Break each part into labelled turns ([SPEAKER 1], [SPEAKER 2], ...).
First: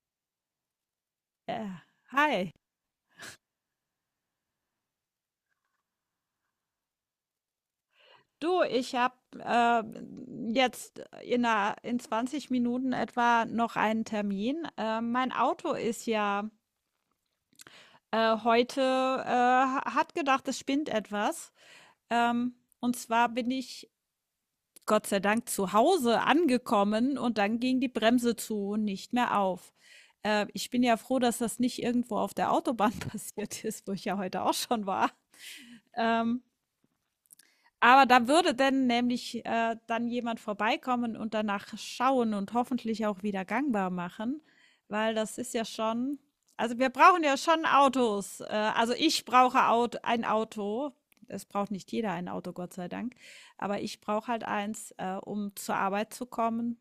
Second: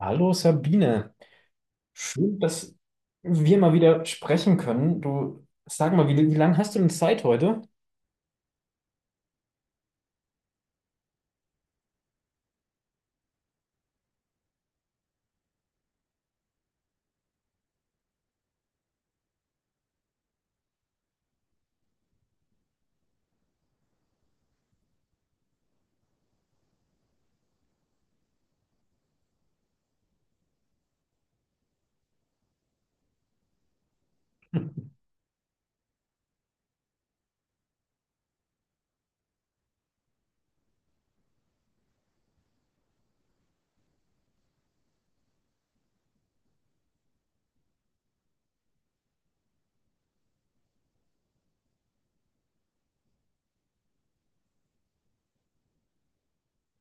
[SPEAKER 1] Hallo Sabine,
[SPEAKER 2] Äh,
[SPEAKER 1] schön,
[SPEAKER 2] hi.
[SPEAKER 1] dass wir mal wieder sprechen können. Du, sag mal, wie, wie lange hast du denn Zeit heute?
[SPEAKER 2] Du, ich habe äh, jetzt in 20 Minuten etwa noch einen Termin. Mein Auto ist ja heute, hat gedacht, es spinnt etwas. Ähm, und zwar bin ich Gott sei Dank zu Hause angekommen, und dann ging die Bremse zu und nicht mehr auf. Ich bin ja froh, dass das nicht irgendwo auf der Autobahn passiert ist, wo ich ja heute auch schon war. Ähm, Aber da würde denn nämlich dann jemand vorbeikommen und danach schauen und hoffentlich auch wieder gangbar machen, weil das ist ja schon, also wir brauchen ja schon Autos. Also ich brauche Aut ein Auto. Es braucht nicht jeder ein Auto, Gott sei Dank. Aber ich brauche halt eins, um zur Arbeit zu kommen.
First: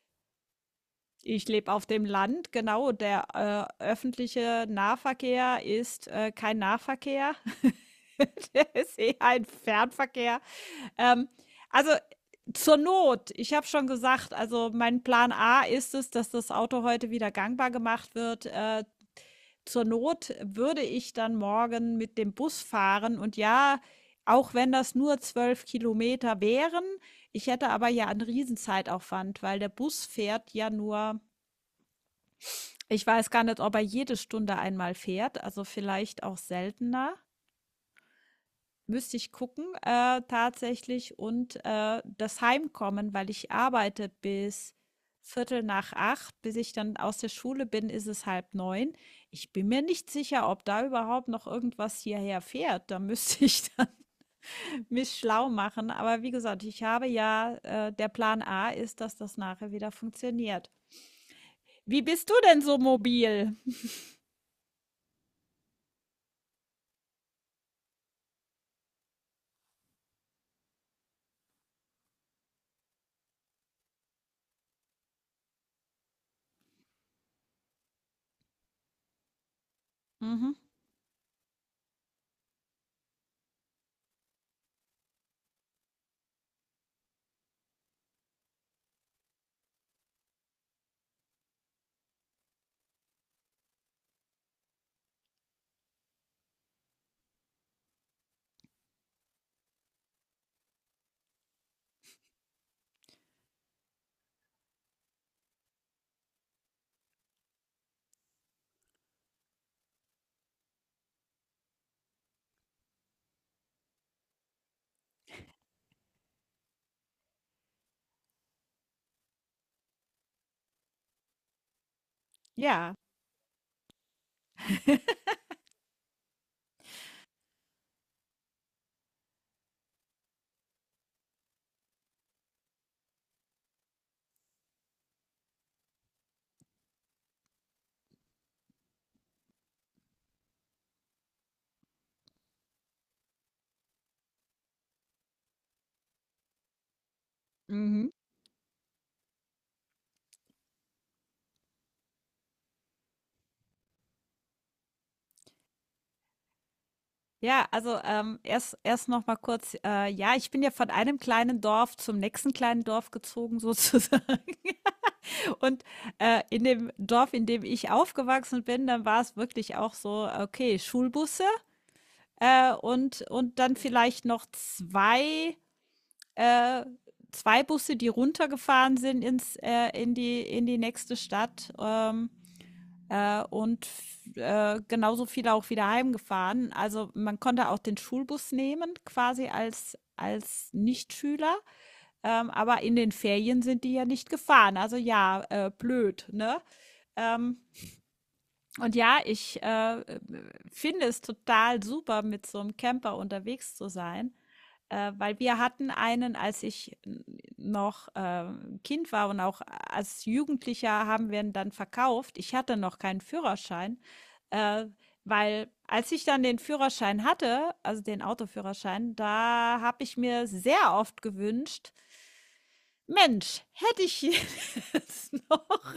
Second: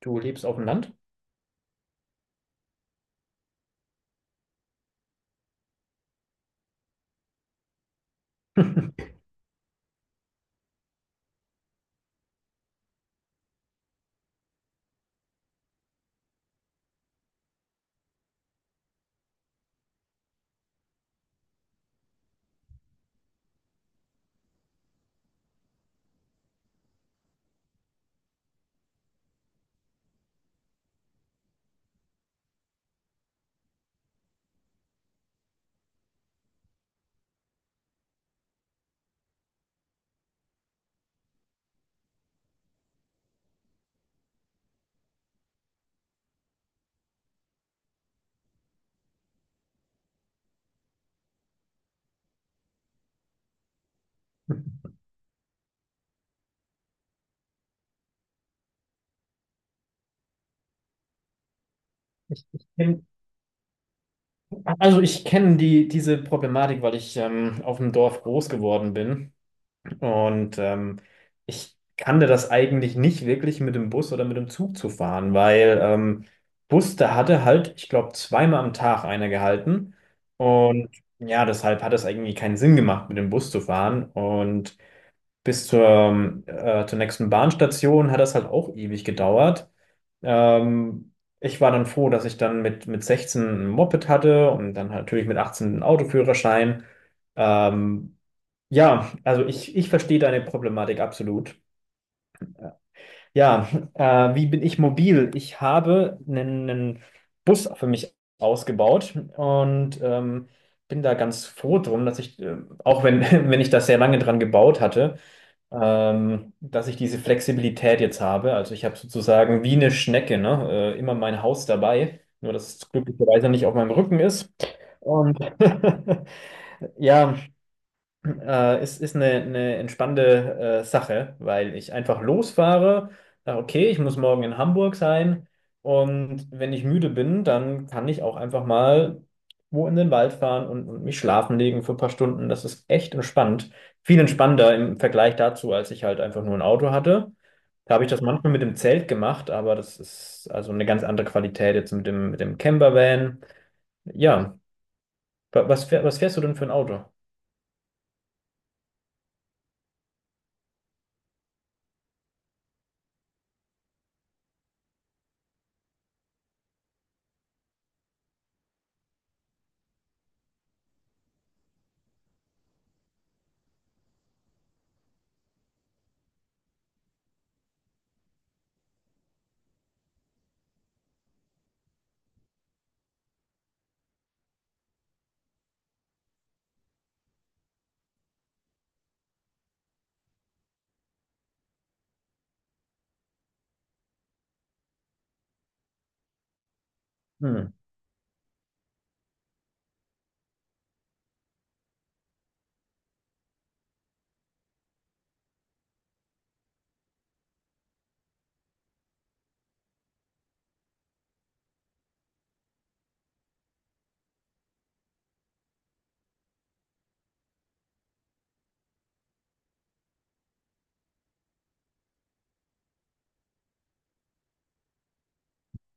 [SPEAKER 1] Du lebst auf dem Land?
[SPEAKER 2] Ich lebe auf dem Land, genau. Der öffentliche Nahverkehr ist kein Nahverkehr. Der ist eher ein Fernverkehr. Ähm, also zur Not, ich habe schon gesagt, also mein Plan A ist es, dass das Auto heute wieder gangbar gemacht wird. Zur Not würde ich dann morgen mit dem Bus fahren, und ja, auch wenn das nur 12 Kilometer wären, ich hätte aber ja einen Riesenzeitaufwand, weil der Bus fährt ja nur, ich weiß gar nicht, ob er jede Stunde einmal fährt, also vielleicht auch seltener. Müsste ich gucken, tatsächlich, und, das Heimkommen, weil ich arbeite bis Viertel nach acht, bis ich dann aus der Schule bin, ist es halb neun. Ich bin mir nicht sicher, ob da überhaupt noch irgendwas hierher fährt. Da müsste ich dann mich schlau machen. Aber wie gesagt, ich habe ja, der Plan A ist, dass das nachher wieder funktioniert. Wie bist du
[SPEAKER 1] Ich,
[SPEAKER 2] denn
[SPEAKER 1] ich
[SPEAKER 2] so
[SPEAKER 1] kenn,
[SPEAKER 2] mobil?
[SPEAKER 1] also ich kenne diese Problematik, weil ich auf dem Dorf groß geworden bin. Und ich kannte das eigentlich nicht wirklich mit dem Bus oder mit dem Zug zu fahren, weil Bus, da hatte halt, ich glaube, zweimal am Tag einer gehalten.
[SPEAKER 2] Mhm.
[SPEAKER 1] Und ja, deshalb hat es irgendwie keinen Sinn gemacht, mit dem Bus zu fahren. Und bis zur, zur nächsten Bahnstation hat das halt auch ewig gedauert. Ähm, Ich war dann froh, dass ich dann mit 16 ein Moped hatte und dann natürlich mit 18 einen Autoführerschein. Ähm, ja, also ich verstehe deine Problematik absolut. Ja, wie bin ich mobil? Ich habe einen Bus für mich ausgebaut und bin da ganz froh drum, dass ich, auch wenn, wenn ich das sehr lange dran gebaut hatte, dass ich diese Flexibilität jetzt habe. Also ich habe sozusagen wie eine Schnecke, ne? Immer mein Haus dabei, nur dass es
[SPEAKER 2] Ja.
[SPEAKER 1] glücklicherweise nicht auf meinem Rücken ist. Und ja, ist eine entspannende Sache, weil ich einfach losfahre, sage, okay, ich muss morgen in Hamburg sein und wenn ich müde bin, dann kann ich auch einfach mal wo in den Wald fahren und mich schlafen legen für ein paar Stunden. Das ist echt entspannt. Viel entspannter im Vergleich dazu, als ich halt einfach nur ein Auto hatte. Da habe ich
[SPEAKER 2] Mhm.
[SPEAKER 1] das manchmal mit dem Zelt gemacht, aber das ist also eine ganz andere Qualität jetzt mit dem Campervan. Ja, was fährst du denn für ein Auto?
[SPEAKER 2] Ja, also erst noch mal kurz, ja, ich bin ja von einem kleinen Dorf zum nächsten kleinen Dorf gezogen sozusagen. Und in dem Dorf, in dem ich aufgewachsen bin, dann war es wirklich auch so, okay, Schulbusse, und dann vielleicht noch äh, zwei Busse, die runtergefahren sind in die nächste Stadt. Und genauso viele auch wieder heimgefahren. Also man konnte auch den Schulbus nehmen, quasi als Nichtschüler. Aber in den Ferien sind die ja nicht gefahren. Also ja, blöd, ne? Ähm,
[SPEAKER 1] Hm.
[SPEAKER 2] und ja, ich finde es total super, mit so einem Camper unterwegs zu sein, weil wir hatten einen, als ich noch Kind war, und auch als Jugendlicher haben wir ihn dann verkauft. Ich hatte noch keinen Führerschein, äh, weil als ich dann den Führerschein hatte, also den Autoführerschein, da habe ich mir sehr oft gewünscht, Mensch, hätte ich jetzt noch,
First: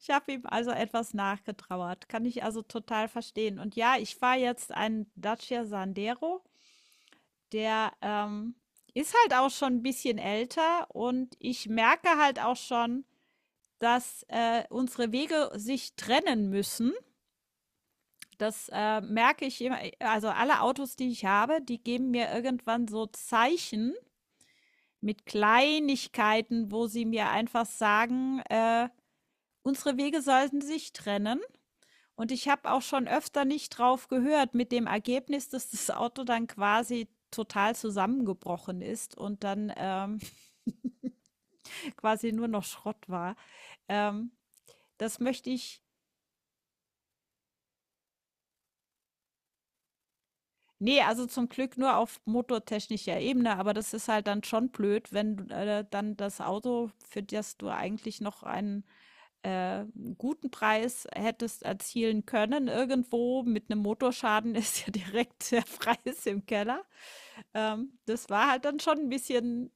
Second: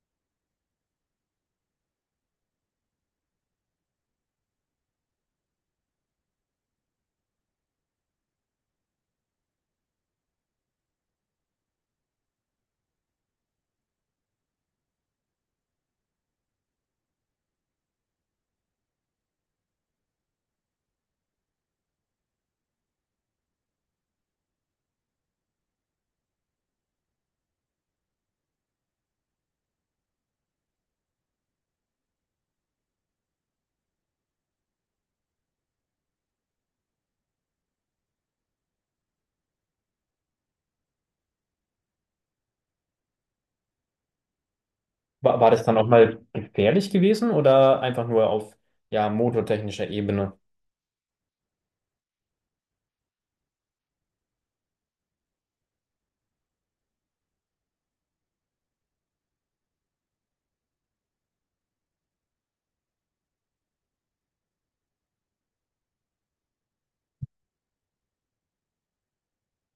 [SPEAKER 2] ich habe ihm also etwas nachgetrauert. Kann ich also total verstehen. Und ja, ich fahre jetzt einen Dacia Sandero. Der ist halt auch schon ein bisschen älter, und ich merke halt auch schon, dass unsere Wege sich trennen müssen. Das merke ich immer. Also alle Autos, die ich habe, die geben mir irgendwann so Zeichen mit Kleinigkeiten, wo sie mir einfach sagen, unsere Wege sollten sich trennen. Und ich habe auch schon öfter nicht drauf gehört, mit dem Ergebnis, dass das Auto dann quasi total zusammengebrochen ist und dann quasi nur noch Schrott war. Ähm, das möchte
[SPEAKER 1] War das dann
[SPEAKER 2] ich,
[SPEAKER 1] auch mal gefährlich gewesen oder einfach nur auf ja, motortechnischer Ebene?
[SPEAKER 2] nee, also zum Glück nur auf motortechnischer Ebene, aber das ist halt dann schon blöd, wenn du, dann das Auto, für das du eigentlich noch einen äh, guten Preis hättest erzielen können, irgendwo mit einem Motorschaden ist ja direkt der Preis im Keller. Das war halt dann schon ein bisschen,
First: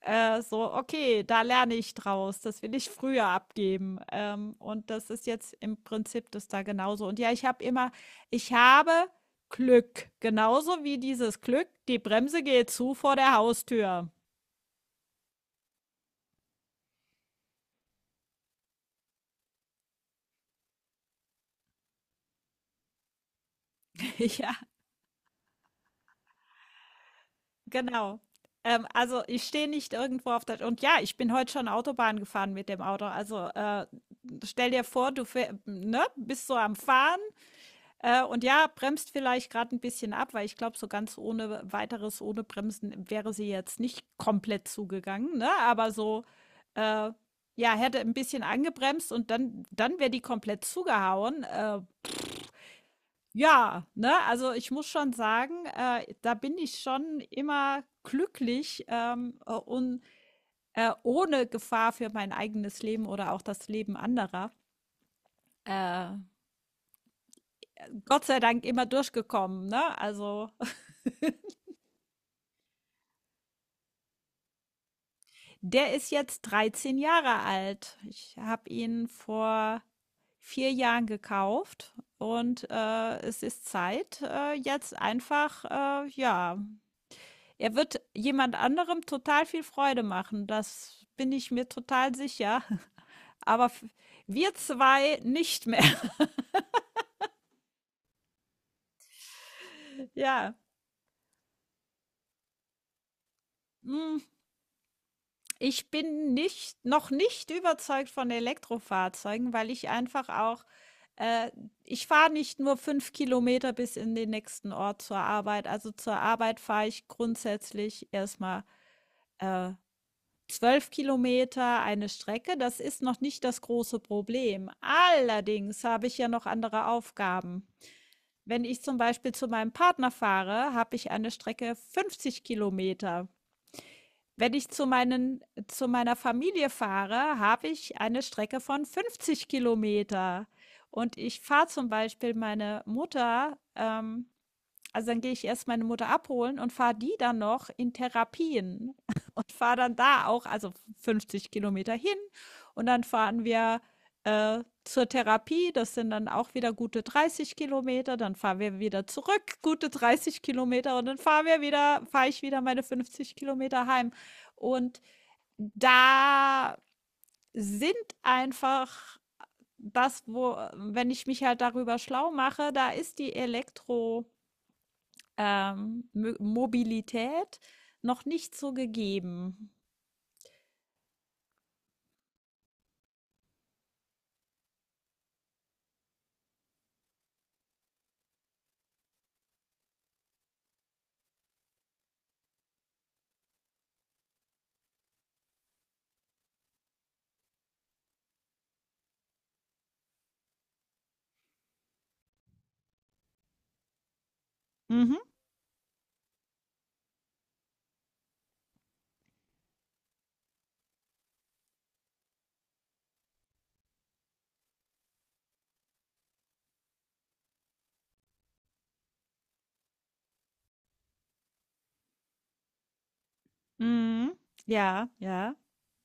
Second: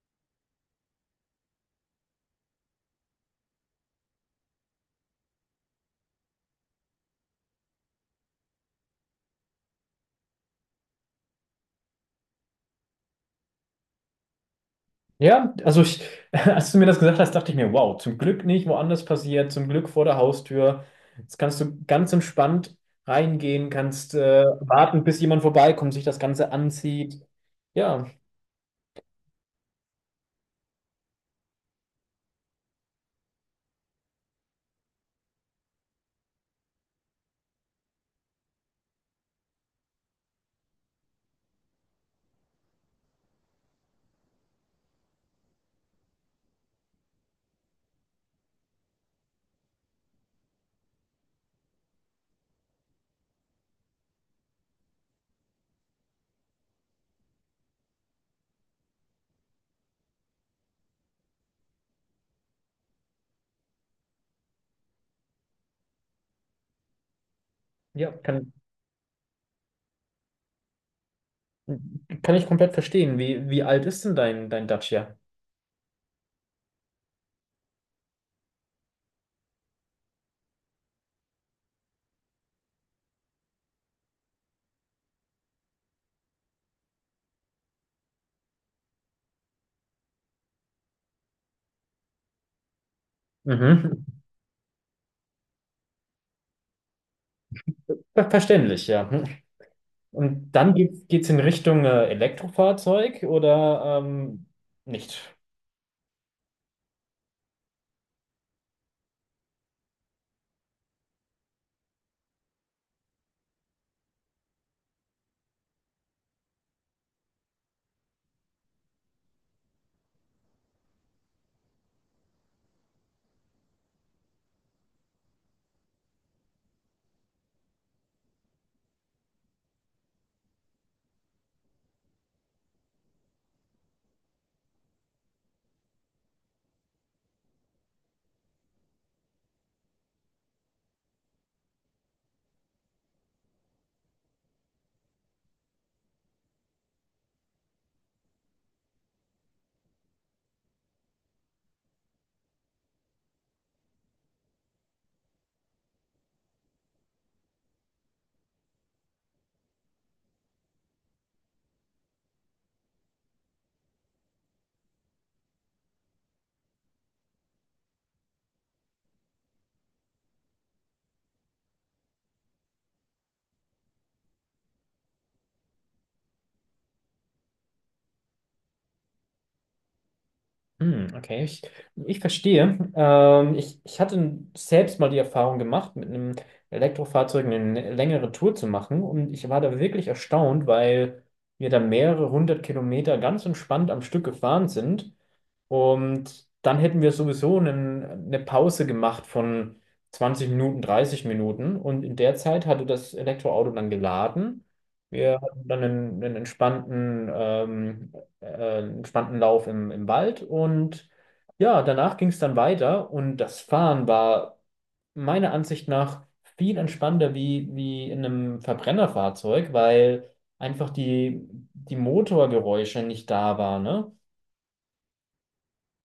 [SPEAKER 2] so: „Okay, da lerne ich draus, das will ich früher abgeben." Und das ist jetzt im Prinzip das da genauso. Und ja, ich habe immer, ich habe Glück, genauso wie dieses Glück, die Bremse geht zu vor der Haustür.
[SPEAKER 1] Ja, also ich, als du mir das gesagt hast, dachte ich mir, wow, zum Glück nicht woanders passiert, zum Glück vor der Haustür. Jetzt kannst du ganz entspannt reingehen, kannst
[SPEAKER 2] Ja,
[SPEAKER 1] warten, bis jemand vorbeikommt, sich das Ganze anzieht. Ja,
[SPEAKER 2] genau. Also, ich stehe nicht irgendwo auf der, und ja, ich bin heute schon Autobahn gefahren mit dem Auto. Also, stell dir vor, du fäh ne, bist so am Fahren. Und ja, bremst vielleicht gerade ein bisschen ab, weil ich glaube, so ganz ohne weiteres, ohne Bremsen wäre sie jetzt nicht komplett zugegangen, ne? Aber so, äh, ja, hätte ein bisschen angebremst, und dann wäre die komplett zugehauen. Ja, ne? Also, ich muss schon sagen, da bin ich schon immer glücklich, und, ohne Gefahr für mein eigenes Leben oder auch das Leben anderer, äh,
[SPEAKER 1] ja,
[SPEAKER 2] Gott sei Dank immer durchgekommen, ne? Also.
[SPEAKER 1] kann ich komplett verstehen. Wie, wie alt ist denn dein Dacia?
[SPEAKER 2] Der ist jetzt 13 Jahre alt. Ich habe ihn vor 4 Jahren gekauft, und es ist Zeit, jetzt einfach, ja, er wird jemand anderem total viel Freude machen. Das bin ich mir total sicher. Aber
[SPEAKER 1] Mhm.
[SPEAKER 2] wir zwei nicht mehr.
[SPEAKER 1] Verständlich, ja. Und
[SPEAKER 2] Ja.
[SPEAKER 1] dann geht's in Richtung Elektrofahrzeug oder
[SPEAKER 2] Mm.
[SPEAKER 1] nicht?
[SPEAKER 2] Ich bin nicht, noch nicht überzeugt von Elektrofahrzeugen, weil ich einfach auch äh, ich fahre nicht nur 5 Kilometer bis in den nächsten Ort zur Arbeit. Also zur Arbeit fahre ich grundsätzlich erst mal, äh, 12 km eine Strecke. Das ist noch nicht das große Problem. Allerdings habe ich ja noch andere Aufgaben. Wenn ich zum Beispiel zu meinem Partner fahre, habe ich eine Strecke 50 Kilometer. Wenn ich zu meiner Familie fahre, habe ich eine Strecke von 50 Kilometer, und ich fahre zum Beispiel meine Mutter, also, dann gehe ich erst meine Mutter abholen und fahre die dann noch in Therapien und fahre dann da auch, also 50 Kilometer hin, und dann fahren wir, zur Therapie. Das sind dann auch wieder gute 30 Kilometer. Dann fahren wir wieder zurück, gute 30 Kilometer, und dann fahre ich wieder meine 50 Kilometer heim. Und da sind einfach das, wo wenn ich mich halt darüber schlau mache, da ist die Elektro, Mobilität noch nicht so gegeben.
[SPEAKER 1] Hm, okay, ich verstehe. Ich hatte selbst mal die Erfahrung gemacht, mit einem Elektrofahrzeug eine längere Tour zu machen. Und ich war da wirklich erstaunt, weil wir da mehrere hundert Kilometer ganz entspannt am Stück gefahren sind. Und dann hätten wir sowieso eine Pause gemacht von 20 Minuten, 30 Minuten. Und in der Zeit hatte das Elektroauto dann geladen.
[SPEAKER 2] Mhm.
[SPEAKER 1] Wir hatten dann einen entspannten, entspannten Lauf im, im Wald. Und ja, danach ging es dann weiter. Und das Fahren war meiner Ansicht nach viel entspannter wie, wie in einem Verbrennerfahrzeug, weil einfach die Motorgeräusche nicht da waren, ne?
[SPEAKER 2] Mhm. Ja, ja,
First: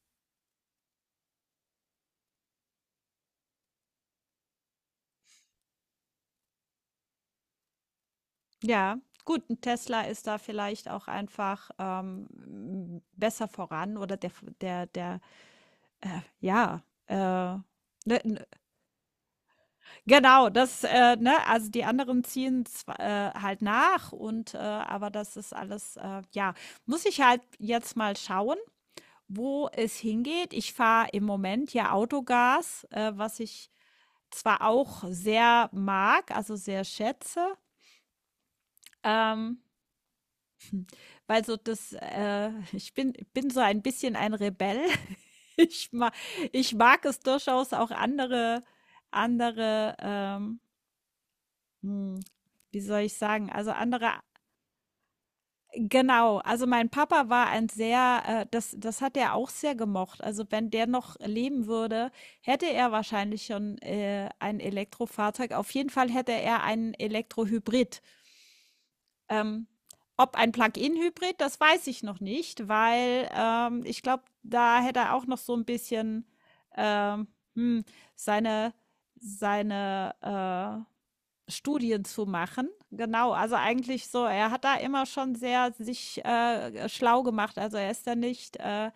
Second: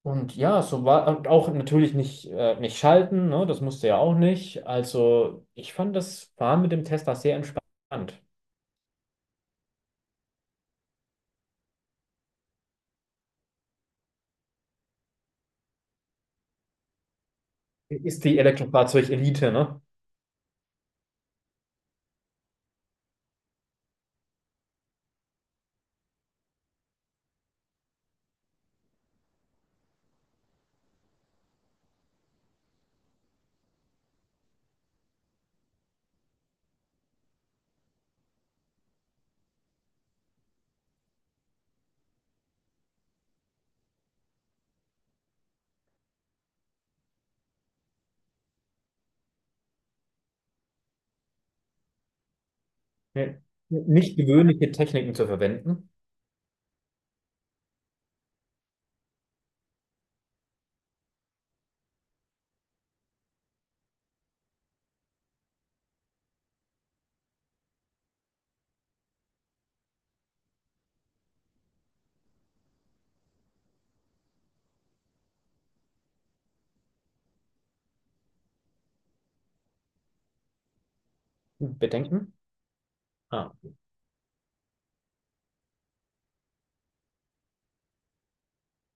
[SPEAKER 1] Und ja, so war und auch natürlich nicht, nicht schalten, ne? Das musste ja auch nicht. Also ich fand das Fahren mit dem Tesla sehr entspannt.
[SPEAKER 2] ja. Gut, ein Tesla ist da vielleicht auch einfach besser voran, oder der, äh, ja, äh, ne,
[SPEAKER 1] Ist die
[SPEAKER 2] n-
[SPEAKER 1] Elektrofahrzeug-Elite, ne?
[SPEAKER 2] genau, das, ne, also die anderen ziehen zwar, halt nach, und, aber das ist alles, ja, muss ich halt jetzt mal schauen, wo es hingeht. Ich fahre im Moment ja Autogas, was ich zwar auch sehr mag, also sehr schätze, ähm, weil so das, ich bin so ein bisschen ein Rebell. Ich mag, ich mag es durchaus auch andere, andere, ähm, hm, wie soll ich
[SPEAKER 1] Ne-
[SPEAKER 2] sagen, also andere.
[SPEAKER 1] Nicht gewöhnliche Techniken zu verwenden.
[SPEAKER 2] Genau, also mein Papa war ein sehr das hat er auch sehr gemocht. Also, wenn der noch leben würde, hätte er wahrscheinlich schon, ein Elektrofahrzeug. Auf jeden Fall hätte er einen Elektrohybrid. Ähm, ob ein Plug-in-Hybrid, das weiß ich noch nicht, weil, ich glaube, da hätte er auch noch so ein bisschen, ähm, hm, seine seine Studien zu
[SPEAKER 1] Bedenken?
[SPEAKER 2] machen. Genau,
[SPEAKER 1] Ah.
[SPEAKER 2] also eigentlich so, er hat da immer schon sehr sich schlau gemacht. Also er ist da nicht, äh,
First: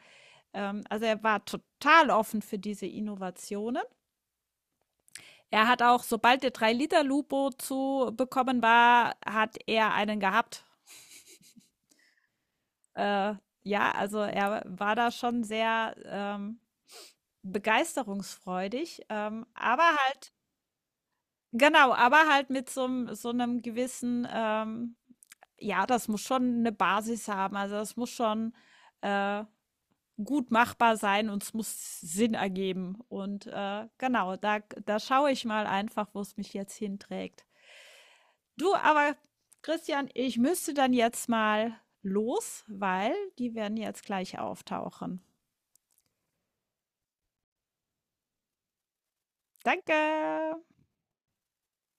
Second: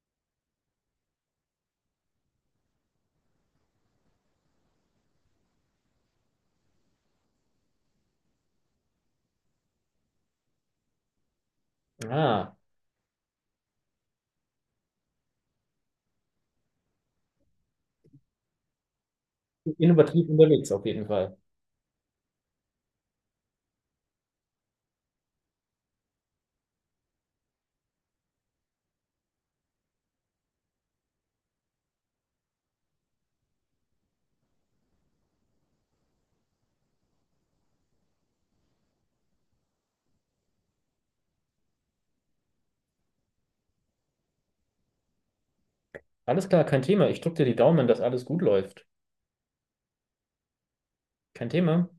[SPEAKER 2] ähm, also er war total offen für diese Innovationen. Er hat auch, sobald der 3 Liter Lupo zu bekommen war, hat er einen gehabt.
[SPEAKER 1] Ah.
[SPEAKER 2] Äh, ja, also er war da schon sehr begeisterungsfreudig, aber
[SPEAKER 1] Innovativ
[SPEAKER 2] halt.
[SPEAKER 1] unterwegs auf jeden Fall.
[SPEAKER 2] Genau, aber halt mit so 'nem gewissen, ja, das muss schon eine Basis haben. Also, das muss schon, äh, gut machbar sein, und es muss Sinn ergeben. Und, genau, da schaue ich mal einfach, wo es mich jetzt hinträgt. Du, aber Christian, ich müsste dann jetzt mal los, weil die werden jetzt gleich auftauchen.
[SPEAKER 1] Alles klar, kein Thema. Ich drücke dir die Daumen, dass alles gut läuft.
[SPEAKER 2] Danke.
[SPEAKER 1] Kein Thema.